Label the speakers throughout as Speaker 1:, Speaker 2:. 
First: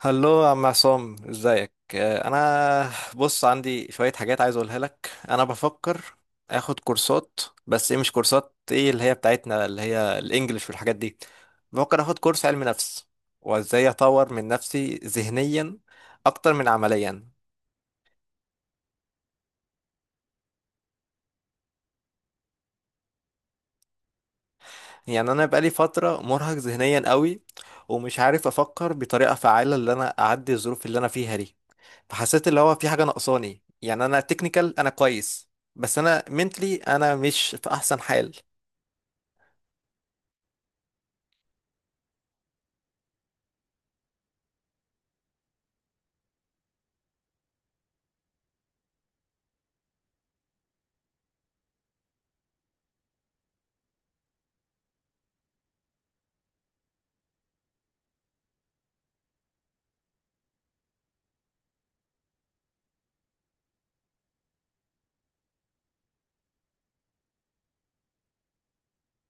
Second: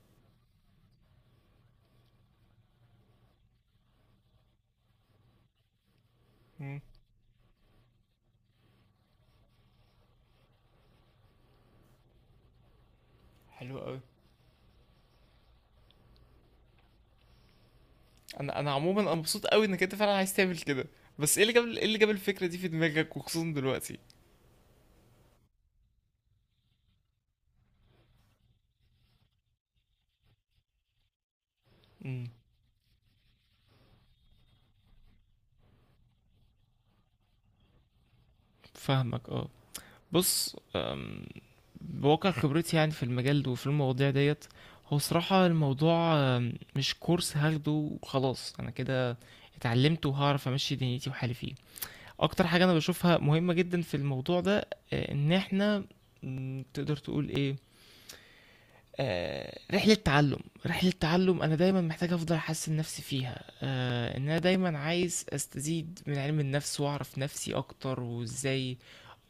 Speaker 1: هلو يا عم عصام، ازيك؟ انا بص، عندي شوية حاجات عايز اقولها لك. انا بفكر
Speaker 2: مم.
Speaker 1: اخد كورسات، بس ايه؟ مش كورسات ايه اللي هي بتاعتنا اللي هي الانجليش والحاجات دي. بفكر اخد كورس علم نفس،
Speaker 2: حلو
Speaker 1: وازاي
Speaker 2: قوي.
Speaker 1: اطور من نفسي ذهنيا اكتر من عمليا.
Speaker 2: انا عموما انا مبسوط قوي انك انت فعلا عايز تعمل كده. بس ايه اللي جاب الفكره دي في دماغك وخصوصا دلوقتي؟
Speaker 1: يعني انا بقالي فترة مرهق ذهنيا قوي، ومش عارف افكر بطريقة فعالة اللي انا اعدي الظروف اللي انا فيها دي.
Speaker 2: امم.
Speaker 1: فحسيت اللي هو في حاجة ناقصاني، يعني أنا تكنيكال أنا كويس، بس أنا منتلي أنا مش في أحسن حال.
Speaker 2: فاهمك، اه. بص، بواقع خبرتي يعني في المجال ده وفي المواضيع ديت، هو صراحة الموضوع مش كورس هاخده وخلاص انا كده اتعلمت وهعرف امشي دنيتي وحالي فيه. اكتر حاجة انا بشوفها مهمة جدا في الموضوع ده ان احنا، تقدر تقول ايه، آه، رحلة تعلم رحلة تعلم أنا دايما محتاج أفضل أحسن نفسي فيها. إن أنا دايما عايز أستزيد من علم النفس وأعرف نفسي أكتر وإزاي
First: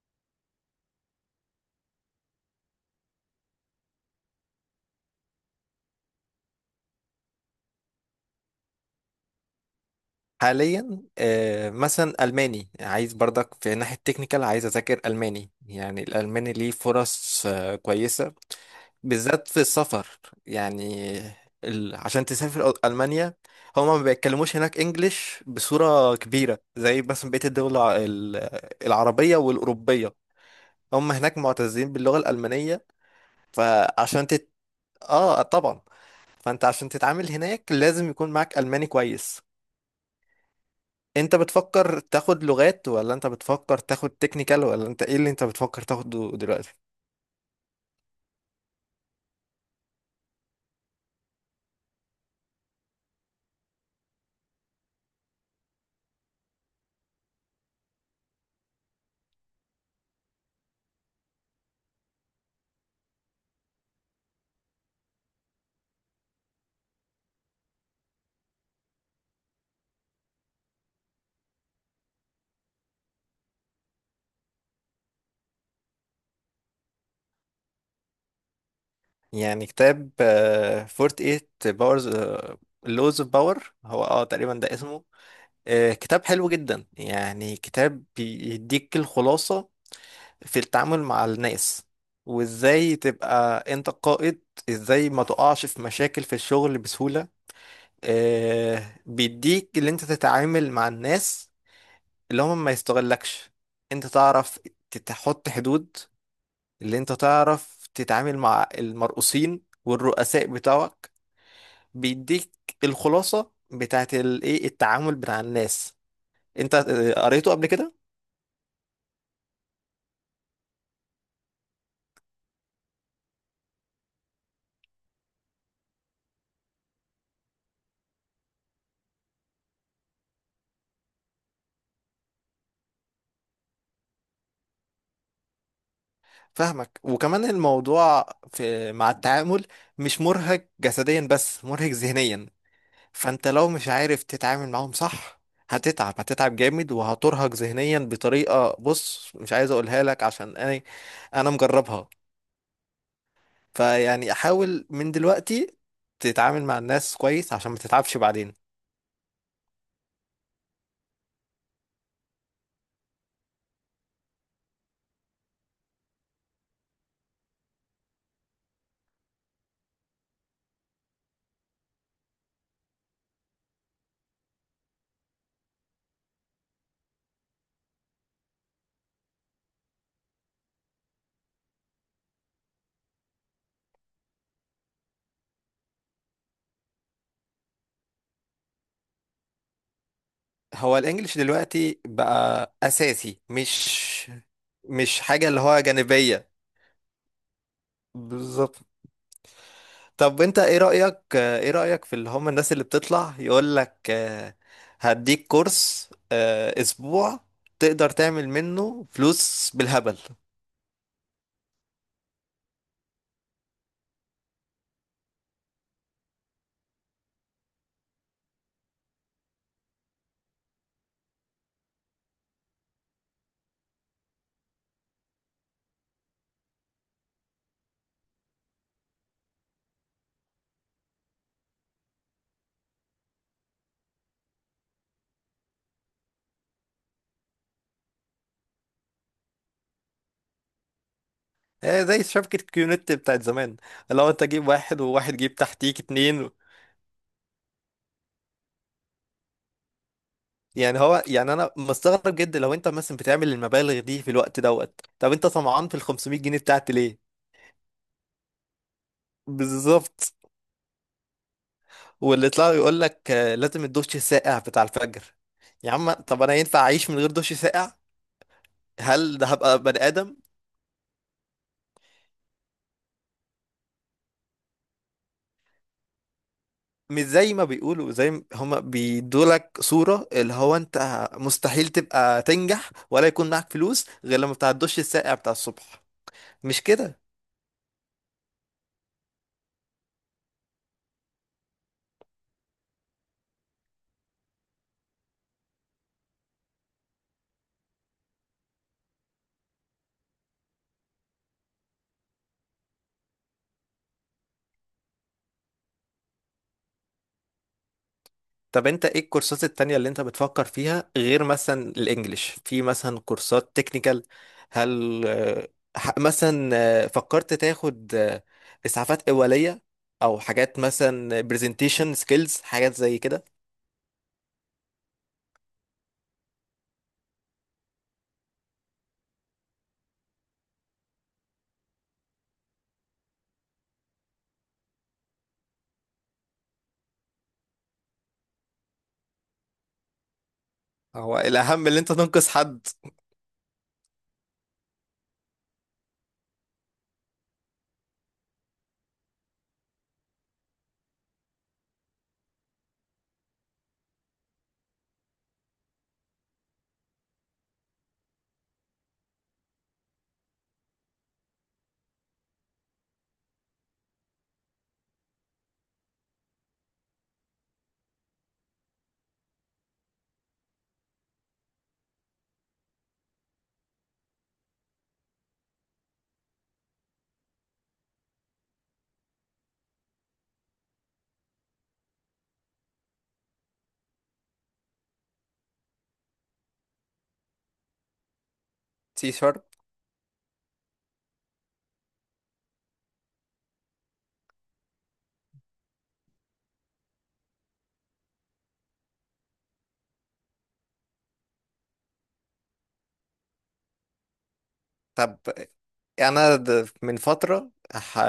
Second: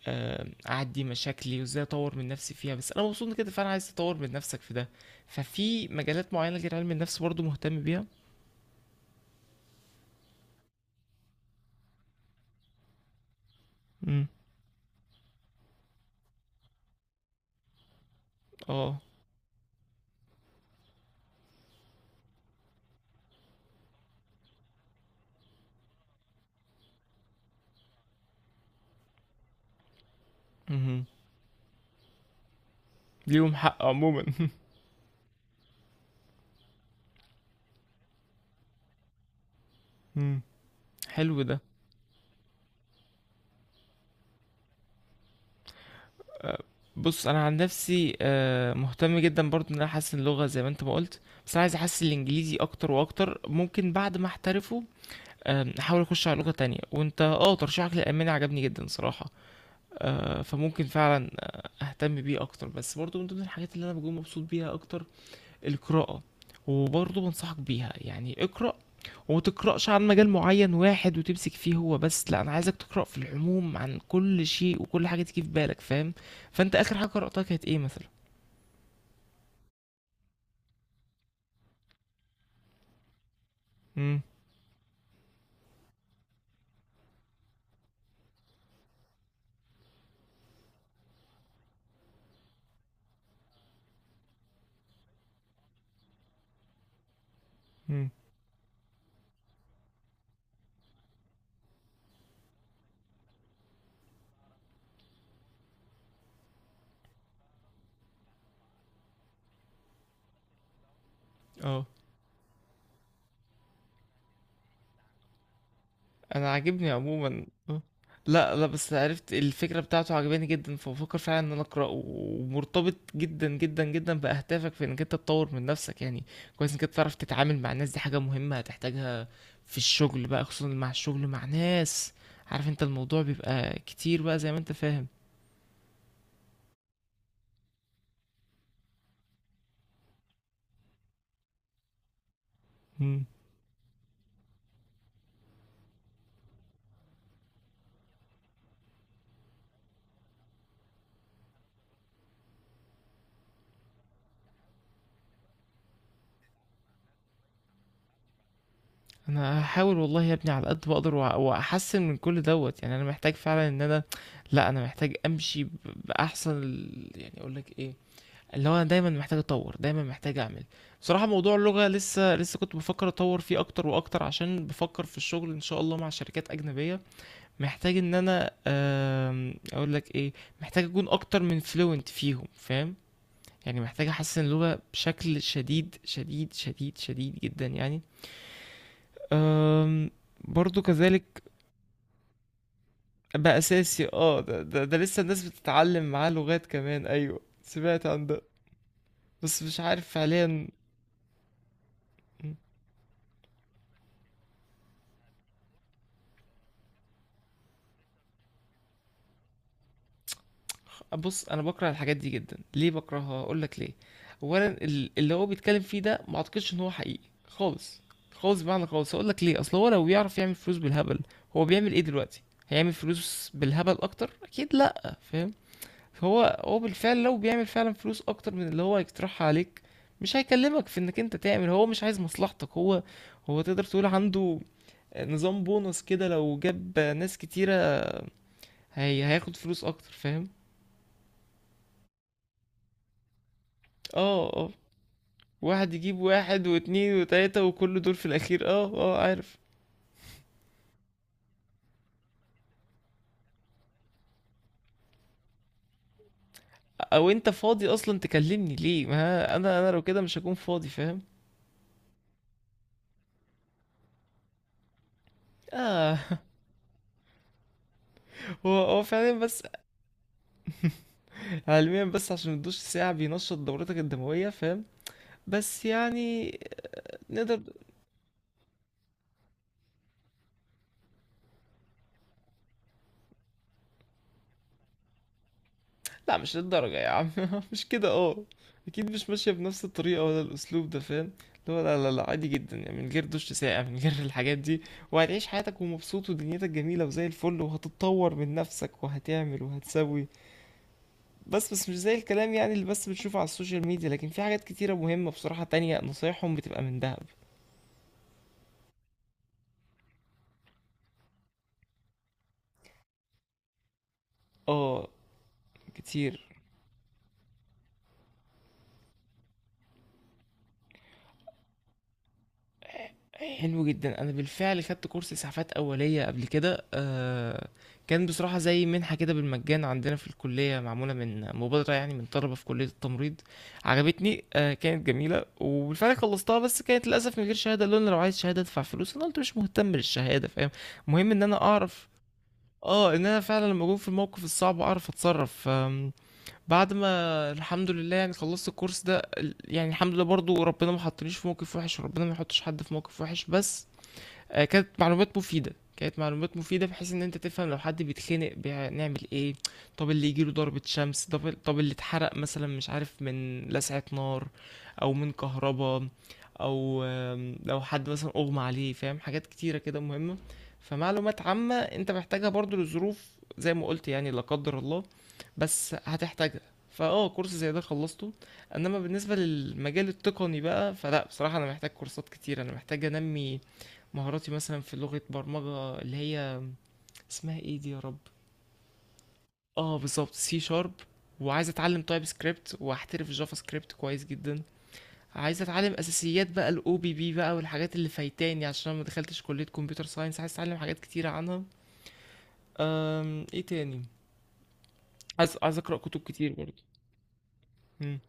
Speaker 2: أعدي مشاكلي وإزاي أطور من نفسي فيها. بس أنا مبسوط إن كده، فأنا عايز أطور من نفسك في ده. ففي مجالات معينة غير علم النفس برضو مهتم بيها.
Speaker 1: حاليا مثلا ألماني، عايز برضك في ناحية
Speaker 2: مم.
Speaker 1: تكنيكال، عايز أذاكر ألماني. يعني الألماني ليه فرص كويسة،
Speaker 2: اه.
Speaker 1: بالذات في السفر. يعني عشان تسافر ألمانيا، هما ما بيتكلموش هناك إنجليش بصورة كبيرة زي مثلا بقية الدول العربية والأوروبية.
Speaker 2: مهم.
Speaker 1: هم هناك معتزين باللغة الألمانية.
Speaker 2: ليهم حق عموما.
Speaker 1: فعشان، اه طبعا، فانت عشان تتعامل هناك لازم يكون معاك الماني كويس.
Speaker 2: مم.
Speaker 1: انت
Speaker 2: حلو ده.
Speaker 1: بتفكر تاخد لغات ولا انت بتفكر تاخد تكنيكال، ولا انت ايه اللي انت بتفكر تاخده دلوقتي؟
Speaker 2: بص انا عن نفسي مهتم جدا برضو ان انا احسن اللغه زي ما انت ما قلت. بس انا عايز احسن الانجليزي اكتر واكتر. ممكن بعد ما احترفه احاول اخش على لغه تانية، وانت ترشيحك للالماني عجبني جدا صراحه. فممكن فعلا اهتم بيه اكتر. بس برضو من ضمن الحاجات اللي انا بكون مبسوط بيها اكتر القراءة. وبرضه بنصحك بيها يعني اقرأ. وما تقرأش عن مجال معين واحد وتمسك فيه هو بس، لا انا عايزك تقرأ في العموم عن كل شيء وكل حاجة تيجي في بالك، فاهم؟ فانت اخر حاجة قرأتها كانت ايه مثلا؟
Speaker 1: يعني كتاب فورت ايت باورز، لوز اوف باور، هو
Speaker 2: امم،
Speaker 1: اه تقريبا ده اسمه. آه، كتاب حلو جدا. يعني كتاب بيديك الخلاصة في التعامل مع الناس، وازاي تبقى انت قائد، ازاي ما تقعش في مشاكل في الشغل بسهولة.
Speaker 2: امم،
Speaker 1: آه، بيديك اللي انت تتعامل مع الناس اللي هم ما يستغلكش، انت تعرف تحط حدود، اللي انت تعرف تتعامل مع المرؤوسين والرؤساء بتوعك.
Speaker 2: اه.
Speaker 1: بيديك الخلاصة بتاعت الايه، التعامل بتاع الناس.
Speaker 2: انا
Speaker 1: انت
Speaker 2: عاجبني عموما
Speaker 1: قريته قبل
Speaker 2: آه.
Speaker 1: كده؟
Speaker 2: لا، لا، بس عرفت الفكرة بتاعته عجباني جدا، فبفكر فعلا ان انا اقرأه، ومرتبط جدا جدا جدا باهدافك في انك انت تطور من نفسك يعني. كويس انك انت تعرف تتعامل مع الناس، دي حاجة مهمة هتحتاجها في الشغل بقى، خصوصا مع الشغل مع ناس. عارف انت الموضوع بيبقى كتير بقى، زي ما انت فاهم.
Speaker 1: فاهمك. وكمان الموضوع في مع التعامل، مش مرهق جسديا بس مرهق ذهنيا.
Speaker 2: مم.
Speaker 1: فانت لو مش عارف تتعامل معاهم صح، هتتعب، هتتعب جامد وهترهق ذهنيا بطريقة بص مش عايز اقولها لك، عشان انا انا مجربها. فيعني احاول من دلوقتي تتعامل مع الناس كويس عشان ما تتعبش بعدين.
Speaker 2: انا هحاول والله يا ابني على قد ما اقدر، واحسن من كل دوت. يعني انا محتاج فعلا ان انا، لا، انا محتاج امشي باحسن يعني اقول لك ايه، اللي هو انا دايما محتاج اطور، دايما محتاج اعمل. بصراحة موضوع اللغة لسه كنت بفكر اطور فيه اكتر واكتر، عشان بفكر في الشغل ان شاء الله مع شركات اجنبية. محتاج ان انا اقول لك ايه، محتاج اكون اكتر من فلوينت فيهم، فاهم؟ يعني محتاج احسن اللغة بشكل شديد شديد شديد شديد جدا يعني. أم برضو
Speaker 1: هو
Speaker 2: كذلك.
Speaker 1: الانجليش دلوقتي بقى اساسي،
Speaker 2: بقى اساسي،
Speaker 1: مش
Speaker 2: اه، ده لسه
Speaker 1: مش
Speaker 2: الناس
Speaker 1: حاجة اللي هو
Speaker 2: بتتعلم معاه
Speaker 1: جانبية.
Speaker 2: لغات كمان، ايوه سمعت عن ده.
Speaker 1: بالظبط.
Speaker 2: بس مش عارف
Speaker 1: طب انت
Speaker 2: فعليا.
Speaker 1: ايه رأيك، ايه رأيك في اللي هم الناس اللي بتطلع يقول لك هديك كورس اسبوع تقدر تعمل منه فلوس بالهبل؟
Speaker 2: بص انا بكره الحاجات دي جدا. ليه بكرهها؟ اقول لك ليه. اولا اللي هو بيتكلم فيه ده ما اعتقدش ان هو حقيقي خالص، خالص بمعنى خالص. اقول لك ليه؟ اصل هو لو بيعرف يعمل فلوس بالهبل، هو بيعمل ايه دلوقتي؟ هيعمل فلوس بالهبل اكتر اكيد، لا، فاهم؟ هو بالفعل لو بيعمل فعلا فلوس اكتر من اللي هو هيقترحها عليك، مش هيكلمك في انك انت تعمل. هو مش عايز مصلحتك هو. هو تقدر تقول عنده نظام بونص كده، لو جاب ناس كتيرة، هي هياخد فلوس اكتر، فاهم؟
Speaker 1: زي شبكة كيونت بتاعت زمان، لو انت
Speaker 2: اه،
Speaker 1: جيب
Speaker 2: اه.
Speaker 1: واحد وواحد جيب
Speaker 2: واحد
Speaker 1: تحتيك
Speaker 2: يجيب
Speaker 1: اتنين.
Speaker 2: واحد واتنين وتلاتة وكل دول في الأخير، اه، اه، عارف.
Speaker 1: يعني هو، يعني انا مستغرب جدا لو انت مثلا بتعمل المبالغ دي في الوقت دوت، طب انت طمعان في ال 500 جنيه بتاعت ليه؟
Speaker 2: أو أنت فاضي أصلا تكلمني ليه؟ ما أنا لو كده
Speaker 1: بالظبط.
Speaker 2: مش هكون فاضي، فاهم؟
Speaker 1: واللي يطلع يقول لك لازم الدش الساقع بتاع الفجر، يا عم
Speaker 2: اه.
Speaker 1: طب انا ينفع اعيش من غير دش ساقع؟
Speaker 2: هو فعلا
Speaker 1: هل ده
Speaker 2: بس
Speaker 1: هبقى بني ادم؟
Speaker 2: علميا، بس عشان الدش ساعة بينشط دورتك الدموية، فاهم؟ بس يعني
Speaker 1: مش زي
Speaker 2: نقدر.
Speaker 1: ما بيقولوا، زي ما هما بيدولك صورة اللي هو انت مستحيل تبقى تنجح ولا يكون معاك فلوس غير لما بتاع الدش الساقع بتاع الصبح.
Speaker 2: لا مش
Speaker 1: مش
Speaker 2: للدرجة يا
Speaker 1: كده.
Speaker 2: عم، مش كده، اه. اكيد مش ماشية بنفس الطريقة ولا الاسلوب ده، فاهم؟ اللي هو لا، لا، لا، عادي جدا يعني من غير دش ساقع من غير الحاجات دي، وهتعيش حياتك ومبسوط ودنيتك جميلة وزي الفل، وهتتطور من نفسك وهتعمل وهتسوي. بس مش زي الكلام يعني اللي بس بتشوفه على السوشيال ميديا. لكن في حاجات كتيرة مهمة بصراحة تانية نصايحهم بتبقى من دهب.
Speaker 1: طب انت ايه الكورسات التانية اللي انت بتفكر فيها غير مثلا الانجليش؟ في مثلا كورسات تكنيكال،
Speaker 2: اه.
Speaker 1: هل
Speaker 2: كتير.
Speaker 1: مثلا فكرت تاخد اسعافات اولية او حاجات مثلا برزنتيشن سكيلز، حاجات زي كده؟
Speaker 2: حلو جدا، انا بالفعل خدت كورس اسعافات اوليه قبل كده. كان بصراحه زي منحه كده بالمجان عندنا في الكليه، معموله من مبادره يعني من طلبه في كليه التمريض. عجبتني، كانت جميله وبالفعل خلصتها. بس كانت للاسف من غير شهاده، لان لو عايز شهاده ادفع فلوس، انا قلت مش مهتم بالشهاده، فاهم؟ المهم
Speaker 1: هو
Speaker 2: ان انا
Speaker 1: الاهم اللي
Speaker 2: اعرف.
Speaker 1: انت تنقذ حد.
Speaker 2: اه، ان انا فعلا لما اكون في الموقف الصعب اعرف اتصرف. بعد ما، الحمد لله يعني خلصت الكورس ده، يعني الحمد لله برضو ربنا ما حطنيش في موقف وحش، وربنا ما يحطش حد في موقف وحش بس. آه، كانت معلومات مفيدة كانت معلومات مفيدة بحيث ان انت تفهم لو حد بيتخنق نعمل ايه. طب اللي يجيله ضربة شمس، طب اللي اتحرق مثلا، مش عارف، من لسعة نار او من كهربا، او لو حد مثلا اغمى عليه، فاهم، حاجات كتيرة كده مهمة. فمعلومات عامة انت محتاجها برضو لظروف، زي ما قلت يعني، لا قدر الله، بس هتحتاجها. فاه، كورس زي ده خلصته. انما بالنسبة للمجال التقني بقى، فلا بصراحة انا محتاج كورسات كتير، انا محتاج انمي مهاراتي مثلا في لغة برمجة اللي هي اسمها ايه دي يا رب.
Speaker 1: سي شارب.
Speaker 2: اه بالظبط، سي شارب. وعايز اتعلم تايب سكريبت واحترف جافا سكريبت كويس جدا. عايز اتعلم اساسيات بقى الاو بي بي بقى، والحاجات اللي فايتاني عشان أنا ما دخلتش كلية كمبيوتر ساينس، عايز اتعلم حاجات كتيرة عنها. ايه تاني؟
Speaker 1: طب
Speaker 2: عايز اقرا كتب كتير
Speaker 1: انا
Speaker 2: برضه.
Speaker 1: من فتره
Speaker 2: امم.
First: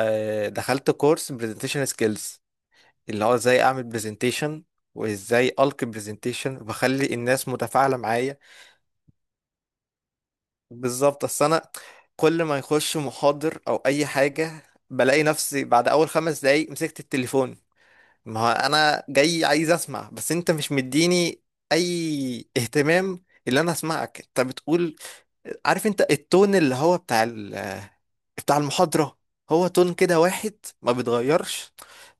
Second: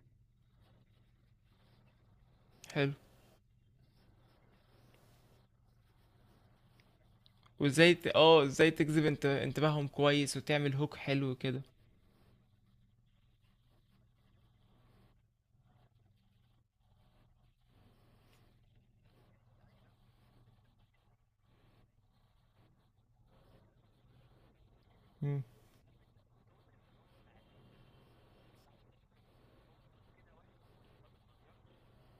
Speaker 1: دخلت كورس برزنتيشن سكيلز،
Speaker 2: حلو.
Speaker 1: اللي هو ازاي اعمل برزنتيشن، وازاي القي برزنتيشن وبخلي الناس
Speaker 2: وازاي
Speaker 1: متفاعله معايا.
Speaker 2: ازاي تجذب انتباههم كويس وتعمل هوك
Speaker 1: بالظبط،
Speaker 2: حلو
Speaker 1: اصل
Speaker 2: كده.
Speaker 1: انا كل ما يخش محاضر او اي حاجه، بلاقي نفسي بعد اول خمس دقايق مسكت التليفون. ما هو انا جاي عايز اسمع، بس انت مش مديني اي اهتمام اللي انا اسمعك انت بتقول.
Speaker 2: مم.
Speaker 1: عارف انت التون اللي هو بتاع المحاضرة؟ هو تون كده واحد، ما بيتغيرش.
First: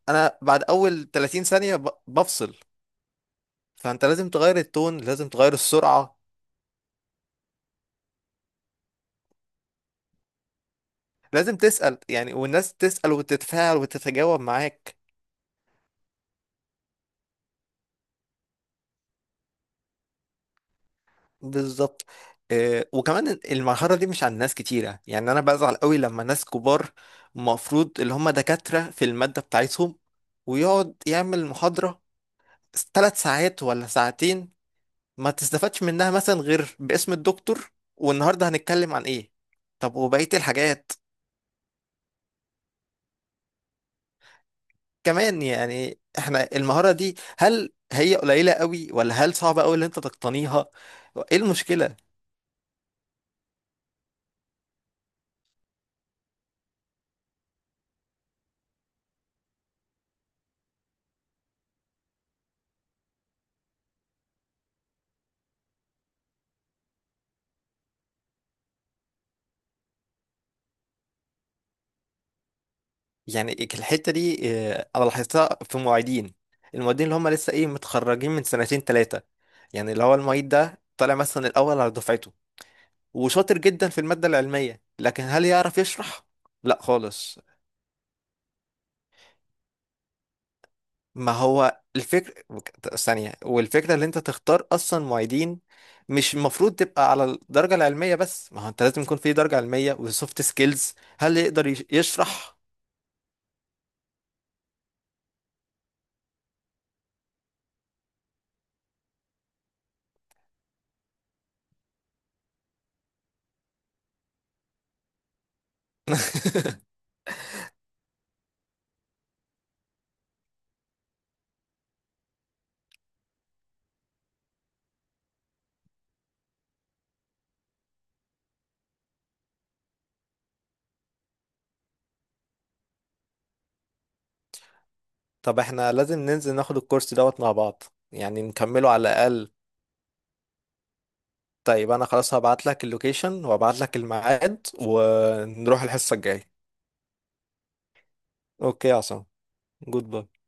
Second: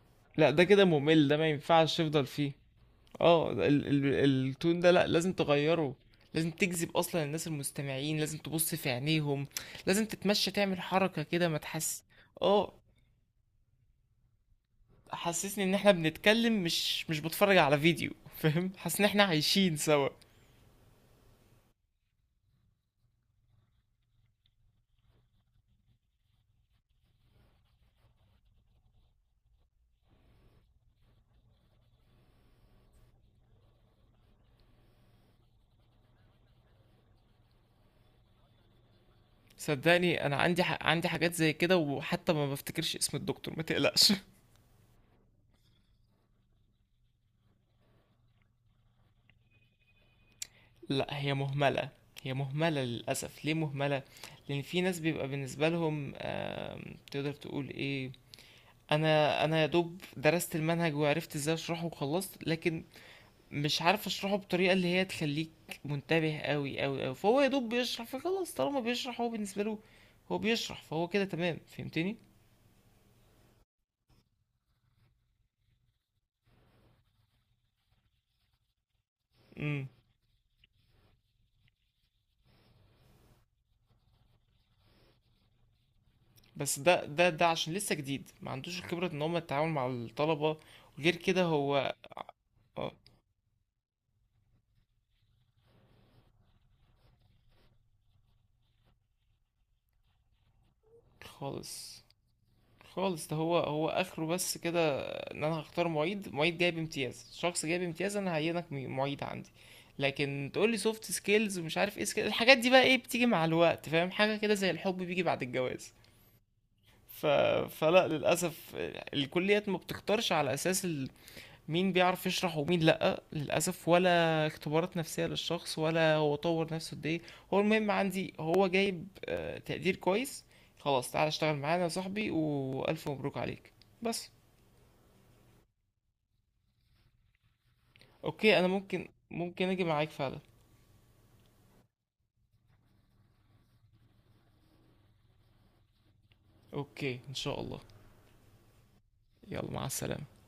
Speaker 1: انا
Speaker 2: لا
Speaker 1: بعد
Speaker 2: ده كده
Speaker 1: اول
Speaker 2: ممل، ده
Speaker 1: 30
Speaker 2: ما
Speaker 1: ثانية
Speaker 2: ينفعش تفضل فيه.
Speaker 1: بفصل.
Speaker 2: اه،
Speaker 1: فانت لازم تغير
Speaker 2: التون ده
Speaker 1: التون،
Speaker 2: لا،
Speaker 1: لازم
Speaker 2: لازم
Speaker 1: تغير
Speaker 2: تغيره.
Speaker 1: السرعة.
Speaker 2: لازم تجذب اصلا الناس المستمعين، لازم تبص في عينيهم، لازم تتمشى تعمل حركة كده
Speaker 1: لازم
Speaker 2: ما
Speaker 1: تسأل
Speaker 2: تحس.
Speaker 1: يعني،
Speaker 2: اه،
Speaker 1: والناس تسأل وتتفاعل وتتجاوب معاك.
Speaker 2: حسسني ان احنا بنتكلم مش بتفرج على فيديو، فاهم؟ حاسس ان احنا عايشين سوا.
Speaker 1: بالظبط. وكمان المرحلة دي مش عند ناس كتيرة. يعني انا بزعل قوي لما ناس كبار، المفروض اللي هم دكاترة في المادة بتاعتهم، ويقعد يعمل محاضرة ثلاث ساعات ولا ساعتين، ما تستفادش منها مثلا غير باسم الدكتور والنهارده هنتكلم عن ايه. طب
Speaker 2: صدقني
Speaker 1: وبقية
Speaker 2: انا عندي ح...
Speaker 1: الحاجات
Speaker 2: عندي حاجات زي كده، وحتى ما بفتكرش اسم الدكتور ما تقلقش.
Speaker 1: كمان؟ يعني احنا المهارة دي هل هي قليلة قوي، ولا هل صعبة قوي اللي انت تقتنيها؟
Speaker 2: لا هي
Speaker 1: ايه
Speaker 2: مهملة.
Speaker 1: المشكلة؟
Speaker 2: هي مهملة للأسف. ليه مهملة؟ لأن في ناس بيبقى بالنسبة لهم تقدر تقول ايه، انا يا دوب درست المنهج وعرفت ازاي اشرحه وخلصت، لكن مش عارف اشرحه بطريقه اللي هي تخليك منتبه قوي قوي قوي. فهو يا دوب بيشرح، فخلاص طالما بيشرح هو بالنسبه له هو بيشرح فهو كده تمام، فهمتني؟
Speaker 1: يعني الحتة دي اه، انا لاحظتها في معيدين. المعيدين اللي هم لسه ايه، متخرجين من سنتين ثلاثة،
Speaker 2: امم.
Speaker 1: يعني اللي هو المعيد ده طالع مثلا الاول على دفعته وشاطر جدا في المادة العلمية، لكن هل يعرف يشرح؟ لا
Speaker 2: بس ده ده
Speaker 1: خالص.
Speaker 2: ده عشان لسه جديد ما عندوش الخبره ان هم التعامل مع الطلبه. وغير
Speaker 1: ما
Speaker 2: كده
Speaker 1: هو
Speaker 2: هو
Speaker 1: الفكر
Speaker 2: آه،
Speaker 1: ثانية، والفكرة اللي انت تختار اصلا معيدين، مش المفروض تبقى على الدرجة العلمية بس. ما هو انت لازم يكون في درجة علمية وسوفت سكيلز، هل يقدر
Speaker 2: خالص،
Speaker 1: يشرح.
Speaker 2: خالص. ده هو اخره بس كده، ان انا هختار معيد، معيد جايب امتياز، شخص جايب امتياز انا هعينك معيد عندي. لكن تقول لي سوفت سكيلز ومش عارف ايه سكيلز، الحاجات دي بقى ايه بتيجي مع الوقت، فاهم؟ حاجه كده زي الحب بيجي بعد الجواز. ف... فلا للاسف، الكليات ما بتختارش على اساس مين بيعرف يشرح ومين لأ، للأسف، ولا اختبارات نفسية للشخص، ولا هو طور نفسه قد ايه. هو المهم عندي هو جايب تقدير كويس، خلاص تعالى اشتغل معانا يا صاحبي وألف مبروك عليك. بس.
Speaker 1: طب احنا لازم ننزل ناخد الكورس دوت مع بعض، يعني
Speaker 2: اوكي، انا
Speaker 1: نكمله على
Speaker 2: ممكن
Speaker 1: الاقل.
Speaker 2: ممكن اجي معاك فعلا.
Speaker 1: طيب انا خلاص هبعت لك اللوكيشن وهبعت لك الميعاد، ونروح الحصة الجاية.
Speaker 2: اوكي ان شاء الله.
Speaker 1: اوكي يا عصام،
Speaker 2: يلا، مع
Speaker 1: جود
Speaker 2: السلامة.
Speaker 1: باي.